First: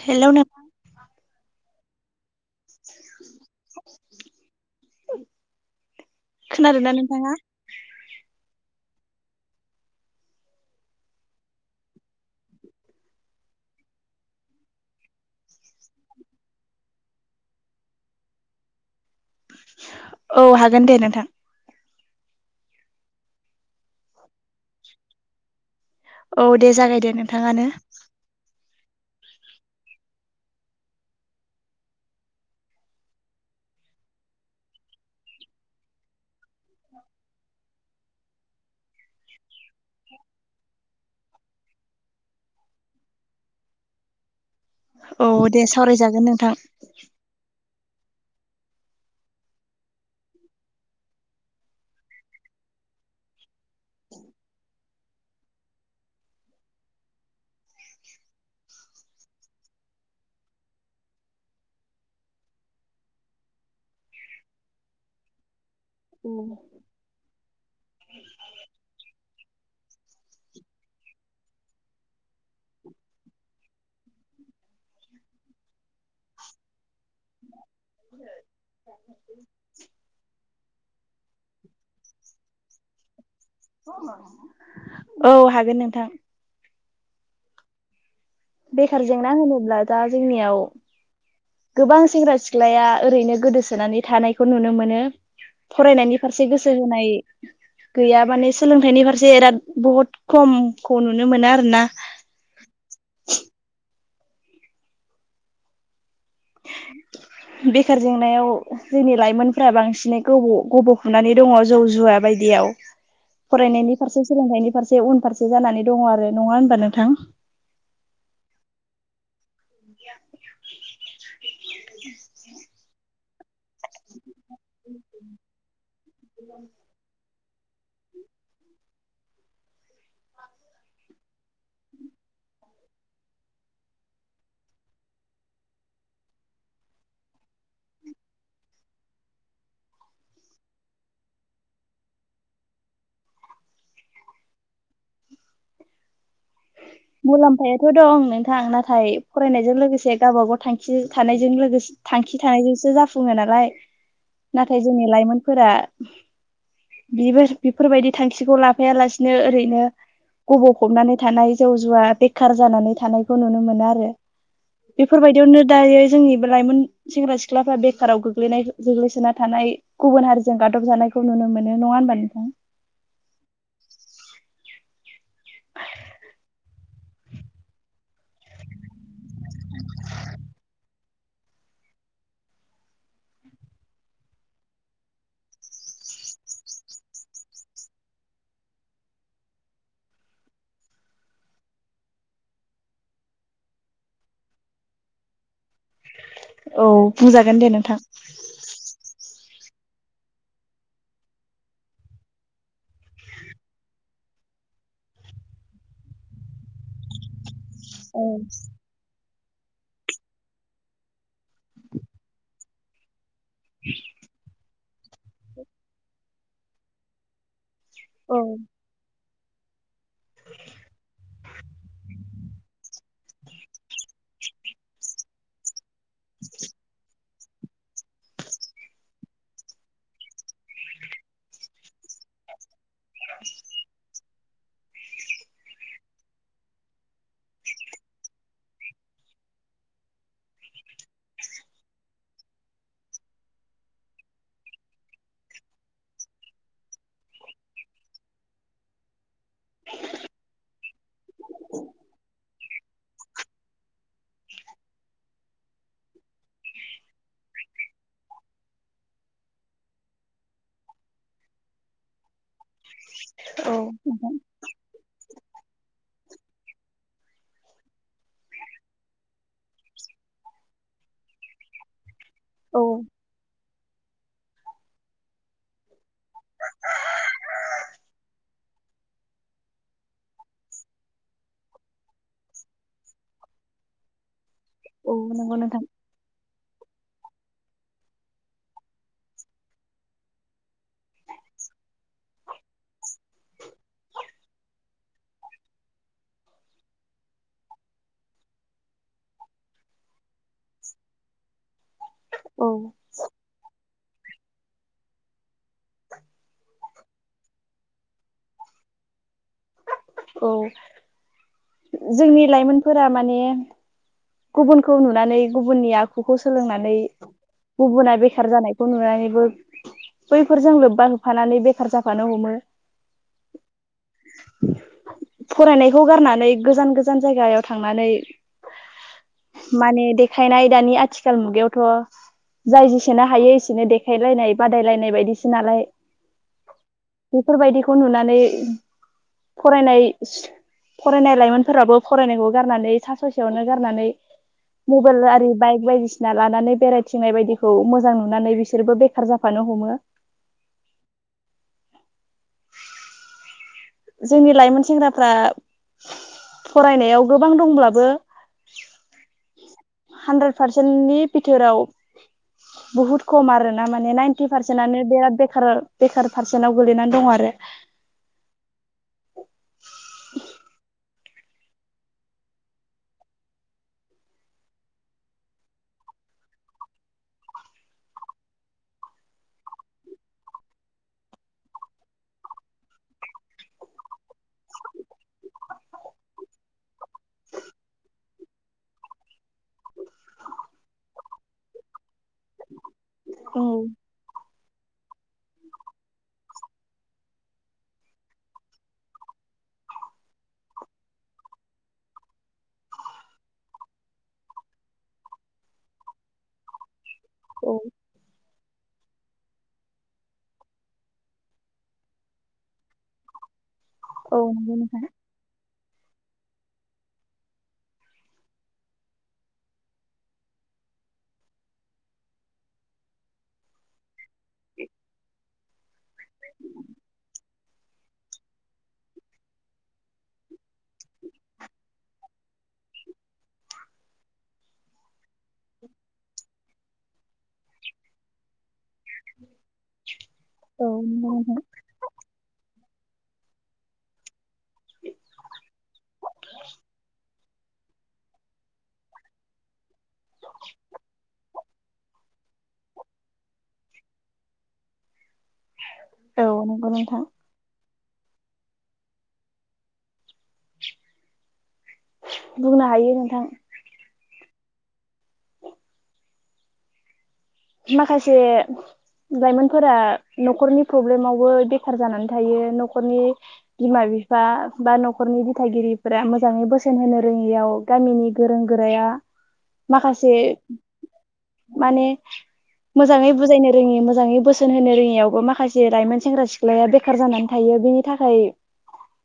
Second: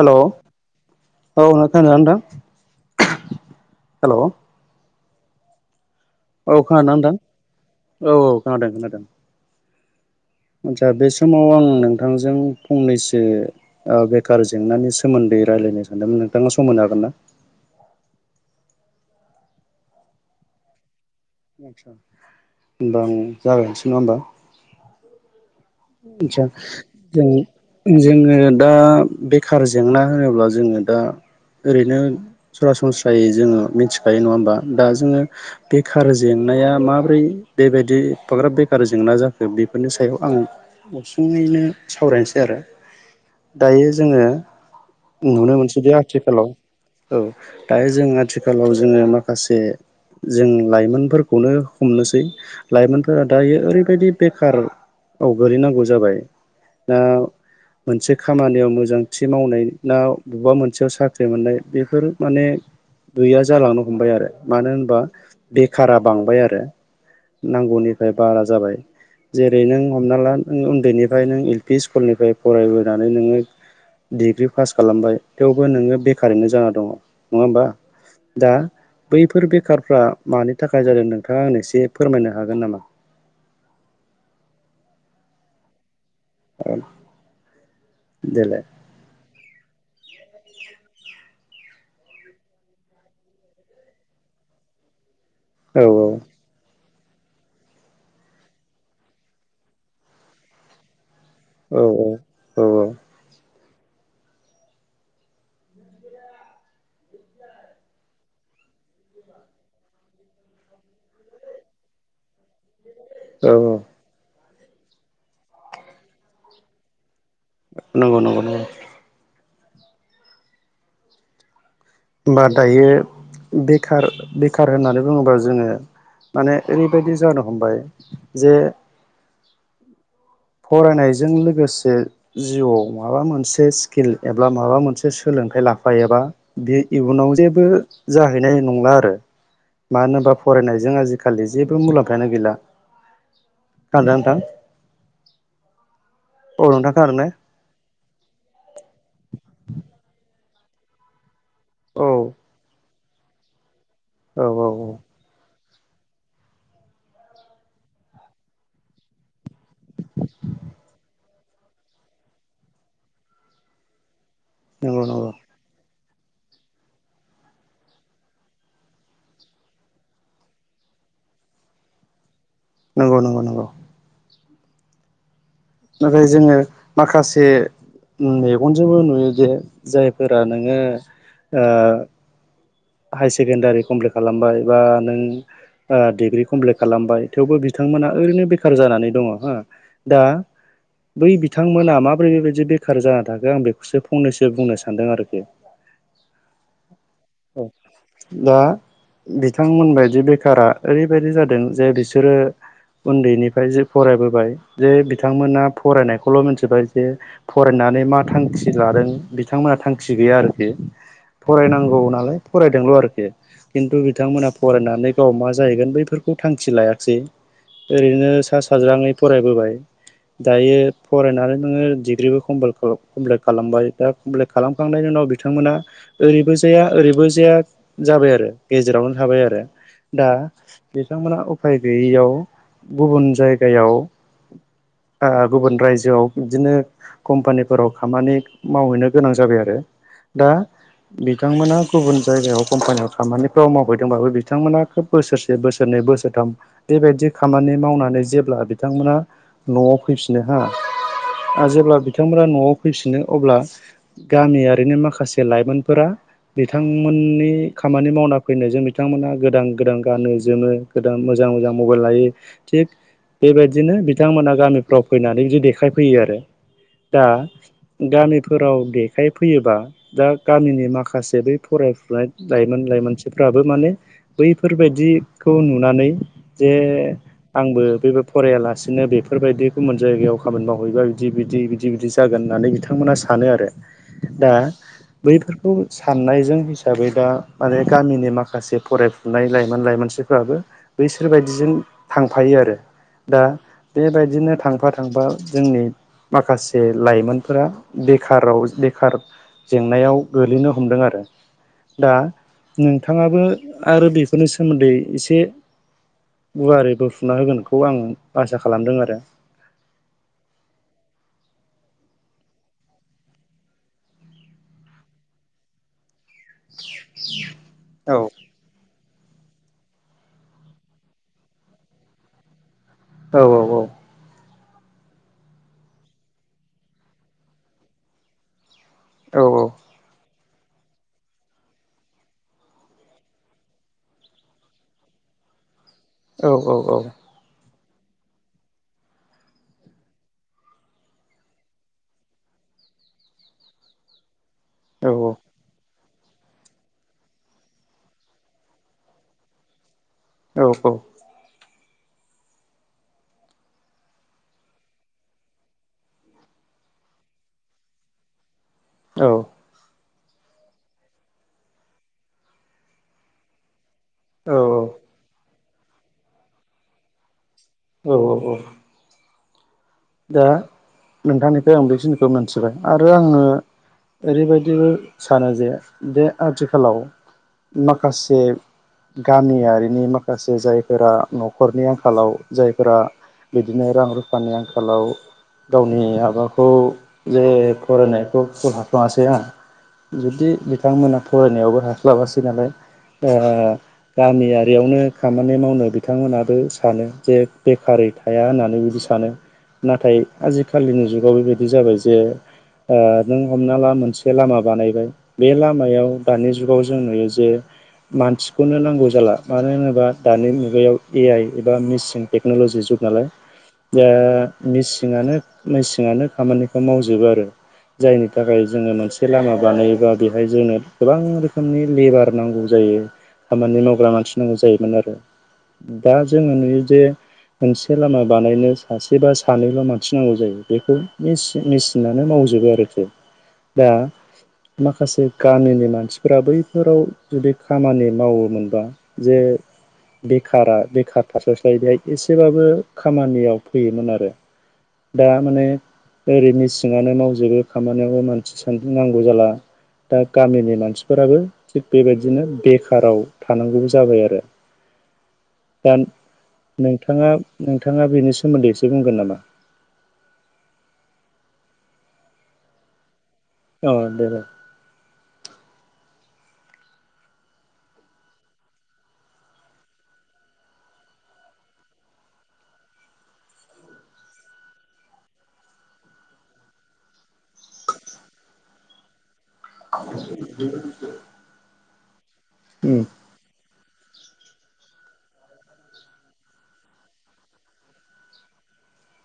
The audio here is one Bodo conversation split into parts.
हेल' औ हेलौ नों खोनादों ना नोंथां हेल' खोनादों ना नोंथां नोंथाङा औ औ खोनादों खोनादों आचसा बे समाव आं नोंथांजों फंनैसो बेखार जेंनानि सोमोन्दै रायलायनो सानदोंमोन नोंथाङा सम होनो हागोन ना औ हागोन दे नोंथां आदसा होमबा आं जागायसै नङा होमबा औ जों दे जागायदो नोंथाङानो जोङो दा बेखार जेंना होनोब्ला जोङो दा ओरैनो सरासनस्रायै जोङो मिथिखायो नङा होमबा दा जोङो बेकार जेंनाया माब्रै बेबायदि एप्राग्राब बेखार जेंना जाखो बे बे बेनि सायाव आं गुसुङैनो सावरायनोसै आरो दायो जोङो औ नुनो दे मोनसै बे सावरायजागोन आथिखालाव नोंथां औ दायो जों आथिखालाव जोङो माखासे जों लाइमोनफोरखौनो हमनोसै लाइमोनफोरा दायो ओरैबायदि बेखार औ गोलैनांगौ जाबाय दा मोनसे खामानियाव मोजांथि मावनाय ना बबेबा मोनसेयाव साख्रि मोननाय बेफोर माने गैया जालांनो हमबाय आरो मानो होनबा बे बेखारा बांबाय आरो नांगौनिफ्राय बारा जाबाय जेरै नों हमना ला उन्दैनिफ्राय नों एल पि स्कुलनिफ्राय फरायबोनानै नोङो डिग्रि पास खालामबाय थेवबो नोङो बेखारैनो जाना दङ नङा होमबा दा बैफोर बेखारफ्रा मानो थाखाय जादों नोंथाङा आं एसे फोरमायनो हागोन नामा औ हागोन नोंथां आरो बेखार जेंना होनोब्ला दा जोंनियाव गोबां सेंग्रा सिख्लाया ओरैनो गोदोसोनानै थानायखौ नुनो मोनो। औ फरायनायनि फारसे गोसो हो गैया माने सोलोंथाइनि फारसे बहुत खम औ औ औ औ बि बेखार जेंनायाव जोंनि लाइमोनफ्रा बांसिनै गोबाव गब'खबनानै दङ जौ जुवा बायदि दियाव औ फरायनायनि फारसे सोलोंनायनि फारसे उनफारसे जानानै दङ आरो नङा होनबा नोंथां नंगौ नंगौ नंगौ होमबा दायो बेखार बेखार होननानै बुङोबा जोङो माने ओरैबायदि जादों हमबाय जे फरायनायजों लोगोसे जिउआव माबा मोनसे स्किल एबा माबा मोनसे सोलों लांखाय लाफायो एबा बे इयुनाव जेबो जाहैनाय नंला आरो। मानो होनोबा फरायनायजों आजिखालि जेबो मुलाम्फायानो गैला। खोनादों ना नोंथां? औ नोंथां खोनादों ने मुलाम्फायाथ' दं नोंथां नाथाय फरायनायजों लोगोसे गावब गाव थांखि थानाय जों लोगोसे औ थांखि थानायजोंसो जाफुङो नालाय औ औ नाथाय औ जोंनि लाइमोनफोरा [inaudible] बेबो बेफोरबायदि थांखिखौ लाफायालासिनो ओरैनो गबवफबनानै थानाय जौ जुवा बेखार जानानै थानायखौ नुनो मोनो आरो नंगौ नंगौ बेफोरबायदियावनो दायो जोंनिबो लाइमोन सेंग्रा सिख्लाफ्रा बेखाराव गो्लैनाय गोग्लैसोना थानाय गुबुन हारिजों गादब जानाय खौ नुनो मोनो नङा होनबा नोंथां? नंगौ नंगौ नंगौ [inaudible] ओफ्राय जोङो माखासे मेगनजोंबो नुयो जे जायफोरा नोङो ओ हायार सेकेण्डारि कमप्लिट खालामबाय बा नों डिग्रि कमप्लिट खालामबाय थेवबो बिथां बिथांमोना ओरैनो बेखार जानानै दङ हा दा बै बिथांमोना माबोरै बेबायदि बेखार जा थाखो आं बेखौसो फंनैसो बुंनो सानदों आरोखि। [inaudible] औ बुंजागोन दे नोंथां। बिथांमोनबायदि बेखारा ओरैबायदि जादों जे बिसोरो उन्दैनिफ्राय जे फरायबोबाय जे बिथांमोना फरायनायखौल' मिथिबाय जे फरायनानै मा औ थांखि लादों बिथांमोनहा थांखि गैया आरोखि फरायनांगौ नालाय फरायदोंल' आरोखि खिन्थु बिथांमोना फरायनानै मे गाव मा जाहैगोन बैफोरखौ थांखि लायाखिसै ओरैनो औ सा साज्राङै फरायबोबाय। दायो फरायनानै नोङो डिग्रिबो खालामबाय दा कमपट खालामखांनायनि उनाव बिथांमोना ओरैबो जाया ओरैबो ख जाया जाबाय आरो गेजेरावनो थाबाय आरो। दा बिथांमोना उफाय गैयैयाव गुबुन जायगायाव गुबुन रायजोआव बिदिनो कम्पानिफोराव खामानि मावहैनो गोनां जाबाय आरो। दा बिथांमोना गुबुन जायगायाव कम्पानियाव खामानिफ्राव मावबोैदोंबाबो बिथांमोना खोब बोसोरसे बोसोरनै बोसोरथाम बेबायदि खामानि मावनानै जेब्ला बिथांमोना न'आव फैफिनो हा आरो जेब्ला बिथांमोना न'आव फैफिनो अब्ला गामियारिनो माखासे लाइमोनफोरा बिथांमोननि खामानि मावना फैनायजों बिथांमोना गोदान गोदान गानो जोमो गोदान मोजां मोजां मबाइल लायो थिग औ बेबायदिनो बिथांमोना गामिफ्राव फैनानै बिदि देखायफैयो आरो। दा गामिफोराव देखायफैयोबा दा गामिनि माखासे जे बै फरायफुनाय लाइमोन औ लाइमोनसिफ्राबो माने बैफोरबायाददिखौ नुनानै जे आंबो बेबो फरायालासिनो बेफोरबायदि गुबुन जायगायाव खामानि मावहैबा बिदि बिदि बिदि बिदि जागोन होननानै बिथांमोना सानो आरो दा अ नोंगौ नोंथां नायजों हिसाबै दा माने गामिनि माखासे फरायफुनाय लाइमोन लाइमोनसिफ्राबो बै बिसोरबायदिजों थांफायो आरो दा बेबायदिनो थांफा थांफा जोंनि माखासे लाइमोनफोरा बेखाराव बेखार जेंनायाव गोग्लैनो ह हमदों आरो दा औ नोंथाङाबो आरो बेफोरनि सोमोन्दै एसे गुवारै बोफुना होगोनखौ आं आसा खालामदों आरो। औ जोंनि लाइमोनफोरा माने गुबुनखौ नुनानै गुबुननि आख आखौ सोलोंनानै गुबुना औ बेखार जानायखौ नुनानै बैफोरजों लोब्बा होफानानै बेखार जाफानो हमो औ औ औ। फरायनायखौ गारनानै गोजान गोजान जायगायाव थांनानै। औ माने देखायनाय दानि आथिखाल मुगायावथ' जाय जेसेनो हायो एसेनो देखायलायनाय बादायलायनाय बायदिसो नालाय औ औ औ। फन नुनानै फरायनाय फरायनाय लाइमोनफोराबो फरायनायखौ गारनानै सा ससेयावनो गारनानै औ मबाइल आरो बाय बाय फसिना लानानै बेरायथिंनाय बायदिखौ मोजां नुनानै बिसोरबो बेखार जाफानो हमो औ औ। जोंनि लाइमोन सेंग्राफ्रा फरायनायाव गोबां दंब्लाबो औ। हानद्रेद पारसेन्टनि बिथोराव बहुत खम आर ना ा माने नाइटि औ औ पारसेटनो बिराद बे बेखार पारसेन्ट आव गोगैनानै दं आरो औ औ औ। दा नोंथांनिफ्राय आं बेखिनिखौ मोनथिबाय आरो आङो ओरैबायदिबो सानो जे बे आथिखालाव माखासे गामियारिनि माखासे जायफोरा न'खरनि आंखालाव जायफोरा बिदिनो रां रुफानि आंखालाव गावनि माबाखौ जे फरायनायखौ ख हथङासै आं जुदि बिथांमोना फरायनायावबो हास्लाबासै नालाय औ गामियारि यावनो खामानि मावनो बिथांमोनाबो सानो जे बेखारै थाया होननानै बिदि सानो नाथाय आजिखालिनि जुगाव बेबायदि जाबाय जे नों हमना ला मोनसे लामा बानायबाय बे लामायाव दानि जुगाव जों नुयो। जे मानसि बेखौनो नांगौ जाला मानो होनोबा दानि मुगायाव ए आइ एबा मेचिन टेक्न'लजि जुग नालाय दा औ नंगौ नोंथां मेसेानो मेसेनानो खामानिखौ मावजोबो आरो जायनि थाखाय जोङो मोनसे लामा बानायोबा बेहाय जोंनो गोबां रोखोमनि लेबार नांगौ जायो। खामानि मावग्रा मानसि नांगौ जायोमोन आरो दा जोङो नुयो जे मोनसे लामा बानायनो सासेबा सानैल' मानथिनांगौ जायो बेखौ मेसििनानो मावजोबो आरोखि दा माखासे गामिनि मानसिफोरा बैफोराव जुदि खामानि मावोमोनबा जे बेखारा औ बेखार नंगौ थास' नोंथां सायदिहाय एसेबाबो खामानियाव फैयोमोन आरो दा माने ओरै मेसिंआनो मावजोबो खामानियावबो मानसि सानसि नांगौ जाला दा गामिनि मानसिफोराबो थिग बेबायदिनो बेखाराव थानांगौबो जाबाय आरो दा औ नंगौ नोंथां नोंथाङा नोंथाङा बेनि सोमोन्दै एसे बुंगोन नामा? बुंनो हायो नोंथां। औ दे दे। माखासे लाइमोनफोरा न'खरनि प्रब्लेमावबो बेखार जानानै थायो न'खरनि बिमा बि बिा बिफा बा न'खरनि दिथागिरिफोरा मोजाङै बोसोन होनो रोङियाव गामिनि गोरों गोराया माखासे माने उम मोजाङै बुजायनो रोङि मोजाङै बोसोन होनो रोङियावबो माखासे लाइमोन सेंग्रा सिख्लाया बेखार जानानै थायो बेनि थाखाय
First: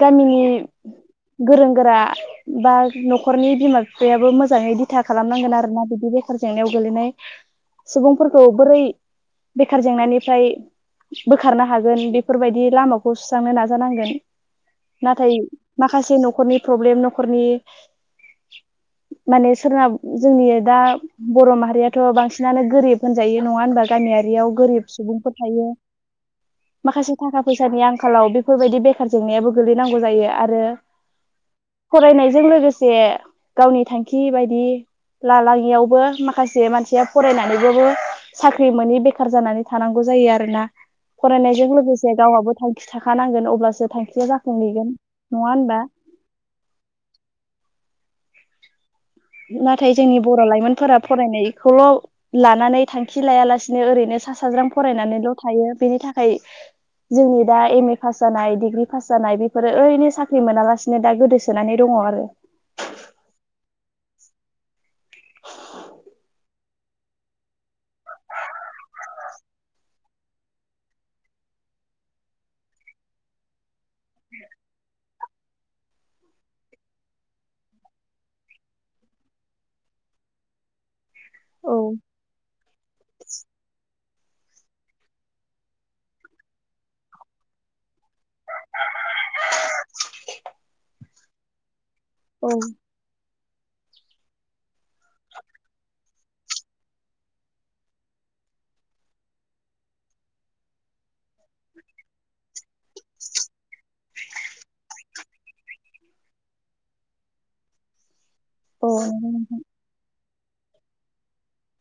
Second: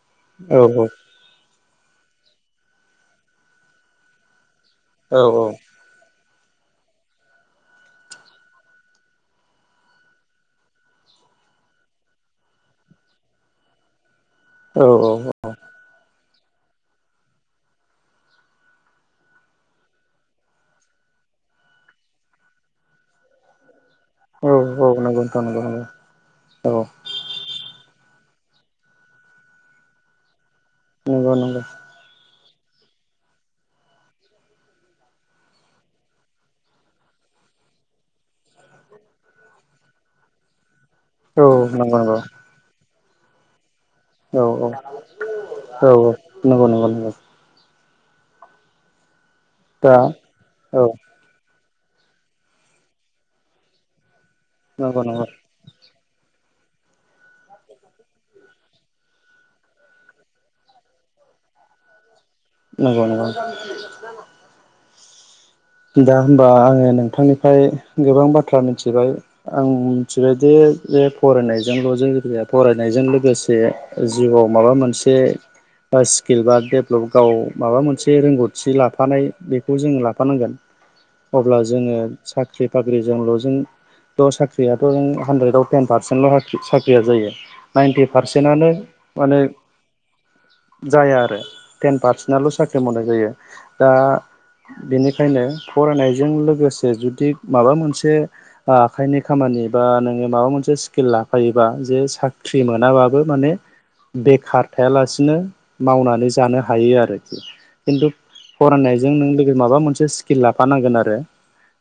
ग [inaudible] औ औ। गोरों गोरा बा न'खरनि बिमा बिफायाबो मोजाङै दिथा औ औ खालामनांगोन आरोना बिदि बेखार जेंनायाव गोलैनाय सुबुंफोरखौ बोरै बेखार जेंनानिफ्राय बोखारनो हागोन बेफोरबायदि लामाखौ सुस्रांनो नाजानांगोन। औ नाथाय माखासे न'खरनि प्रब्लेम न'खरनि माने सोरना जोंनि दा बर' माहारियाथ' बांसिनानो गोरिब होनजायो नङा होनबा? औ गामियारियाव गोरिब औ नंगौ सुबुंफोर नोंथां नंगौ थायो नंगौ औ माखासे थाखा फैसानि आं खालाव बेफोरबायदि बेखार जेंनायाबो गोगलैनांगौ जायो आरो नंगौ नंगौ जों लोगोसे गावनि थांखि बायदि लालाङियावबो माखासे मानसिया फरायनानैबाबो साख्रि मोनोै बेखार जानानै थानांगौ जायो आरोना। औ फरायनायजों नंगौ लोगोसे नंगौ गावहाबो थांखि थाखानांगोन। अब्लासो थांखिया औ औ जाफुंहैगोन नङा होनबा? नंगौ नंगौ नंगौ नाथाय दा जोंनि बर' औ लाइमोनफोरा फरायनाय खौल' लानानै थांखि लाया लासिनो ओरैनो सासे साज्रां नंगौ नंगौ फरायनानैल' थायो। बेनि थाखाय जोंनि दा एम ए पास जानाय डिग्रि पास जानाय बेफोरो ओरैनो साख्रि मोनालासिनो दा गोदोसोनानै दङ आरो। नंगौ नंगौ [inaudible] दा होमबा आङो नोंथांनिफ्राय गोबां बाथ्रा मिथिबाय आं मिथिबाय जे बे फरायनायजोंल जे गया फरायनायजों लोगोसे जिउआव माबा मोनसे [inaudible] बा स्किल बा डेभलप गाव माबा मोनसे रोंगौथि लाफानाय बेखौ जोङो लाफानांगोन। अब्ला औ जोङो साख्रि बाख्रिजोंल' जों थ' साख्रियाथ हानद्रेदआव टेन पारसेन्टल साख्रिया जायो। नाइन्टि पारसेन्टनो माने जाया आरो। टेन पारसेन्ट औ आल' साख्रि मावनाय जायो दा बेनि खायनो फरायनायजों लोगोसे जुदि माबा मोनसे आखाइनि खामानि बा नों माबा मोनसे स्किल लाफायोबा जे साख्रि मोनाबाबो माने बेखार थायालासिनो मावनानै जानो हायो आरोखि। खिन्थु औ फरायनायजों नंगौ नों नोंथां माबा मोनसे स्किल लाफानांगोन आरो।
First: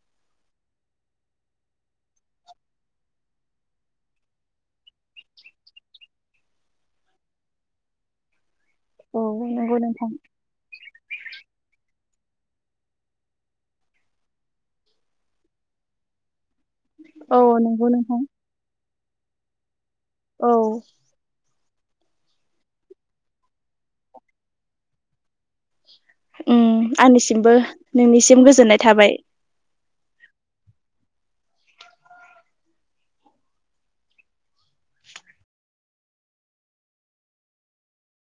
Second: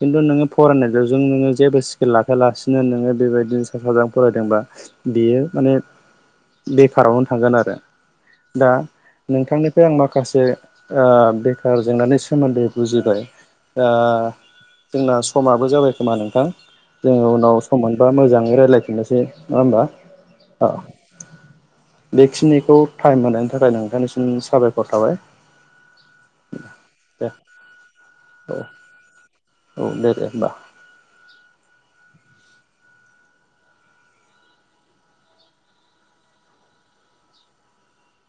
खिन्थु नोङो फरायनाय'जों नोङो जेबो स्किल लाखायालासिनो नोङो बेबायदिनो सा साज्रां फरायदोंबा बेयो माने बेखारावनो थांगोन आरो। दा औ नंगौ नोंथांनिफ्राय आं नोंथां माखासे ओ बेखार जेंनानि सोमोन्दै बुजिबाय दा जोंना समाबो जाबाय खोमा नोंथां? जोङो औ उनाव सम नंगौ मोनबा नोंथां मोजाङै रायजलायफिननोसै नङा होमबा? औ बेखिनिखौ टाइम होनायनि थाखाय नोंथांनिसिम साबायखर थाबाय। उम दे आंनिसिमबो नोंनिसिम औ गोजोननाय थाबाय। औ दे दे होमबा।